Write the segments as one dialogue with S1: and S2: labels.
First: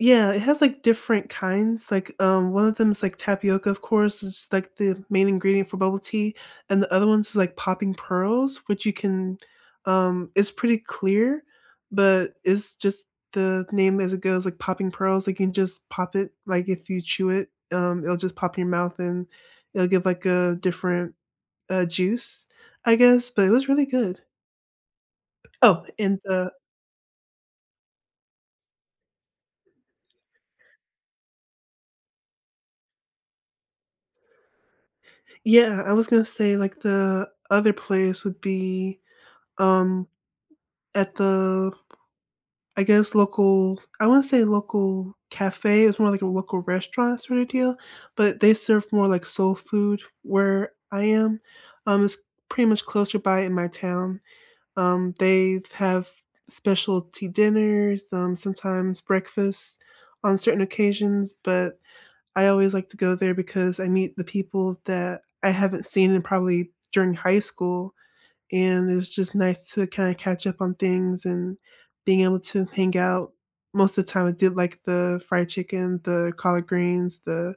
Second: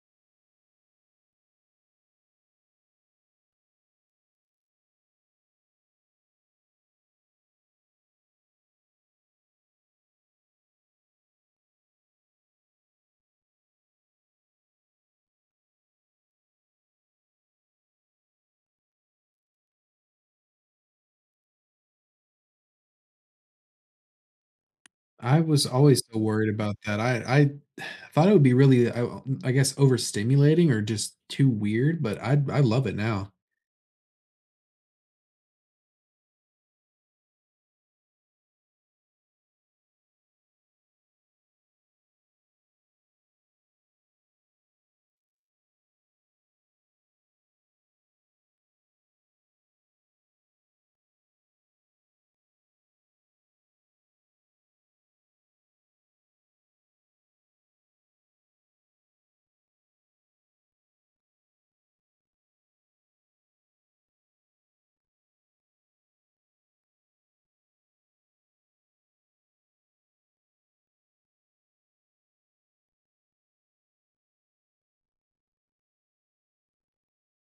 S1: Yeah, it has, like, different kinds. Like, um, one of them is, like, tapioca, of course. It's, like, the main ingredient for bubble tea, and the other one's, like, popping pearls, which you can um, is pretty clear, but it's just the name as it goes, like popping pearls. You can just pop it, like, if you chew it, um, it'll just pop in your mouth, and it'll give, like, a different, uh, juice, I guess. But it was really good.
S2: I was
S1: Oh,
S2: always, uh,
S1: in
S2: worried
S1: the
S2: about that. I I thought it would be really, uh, o m I guess, overstimulating or just too weird, but I d I love it now.
S1: Yeah, I was gonna say, like, the other place would be, um, at the, I guess, local I wanna say local cafe. It's more like a local restaurant sorta deal, but they serve more, like, soul food where I am. Um, it's pretty much closer by in my town. Um, they have specialty dinners, um, sometimes breakfast on certain occasions, but I always like to go there because I meet the people that I haven't seen in probably during high school, and it's just nice to kinda catch up on things and being able to hang out. Most of the time, I did, like, the fried chicken, the collard greens, the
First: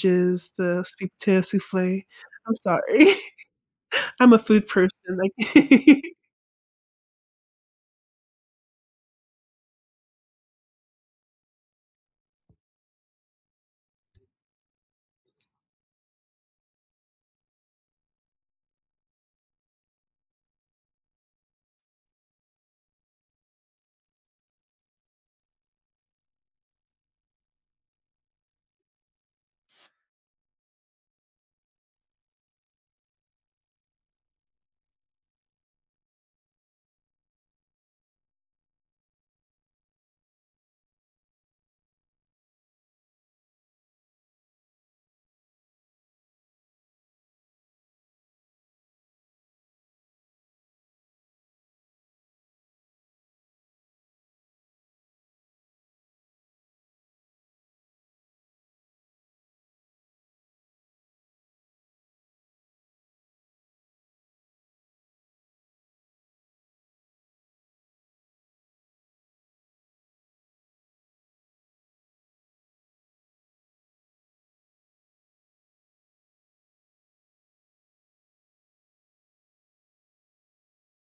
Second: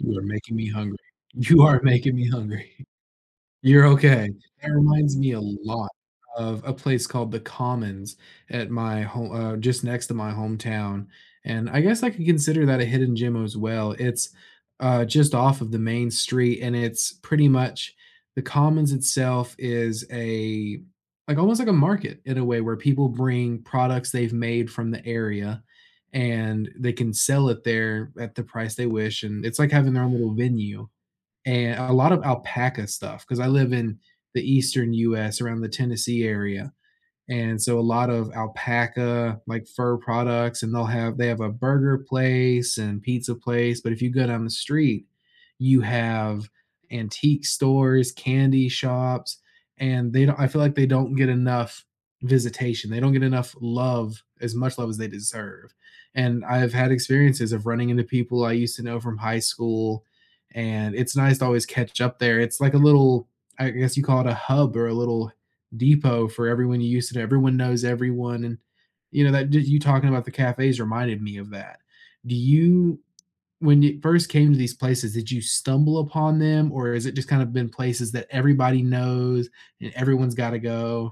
S2: You are making me
S1: the
S2: hungry.
S1: sweet potato
S2: You are
S1: soufflé.
S2: making me
S1: I'm
S2: hungry.
S1: sorry.
S2: You're okay.
S1: I'm a food
S2: That
S1: person,
S2: reminds me a lot
S1: like
S2: of a place called The Commons at my ho uh, just next to my hometown, and I guess I can consider that a hidden gem as well. It's, uh, just off of the main street, and it's pretty much The Commons itself is a like, almost like a market in a way where people bring products they've made from the area, and they can sell it there at the price they wish, and it's like having their own little venue. And a lot of alpaca stuff 'cause I live in the Eastern US around the Tennessee area. And so a lot of alpaca, like, fur products, and they'll have they have a burger place and pizza place, but if you go down the street, you have antique stores, candy shops, and they don't I feel like they don't get enough visitation. They don't get enough love, as much love as they deserve. And I've had experiences of running into people I used to know from high school, and it's nice to always catch up there. It's like a little I guess you call it a hub or a little depot for everyone you used to everyone knows everyone, and, you know, that did you talking about the cafes reminded me of that. Do you when you first came to these places, did you stumble upon them, or is it just kind of been places that everybody knows, and everyone's gotta go?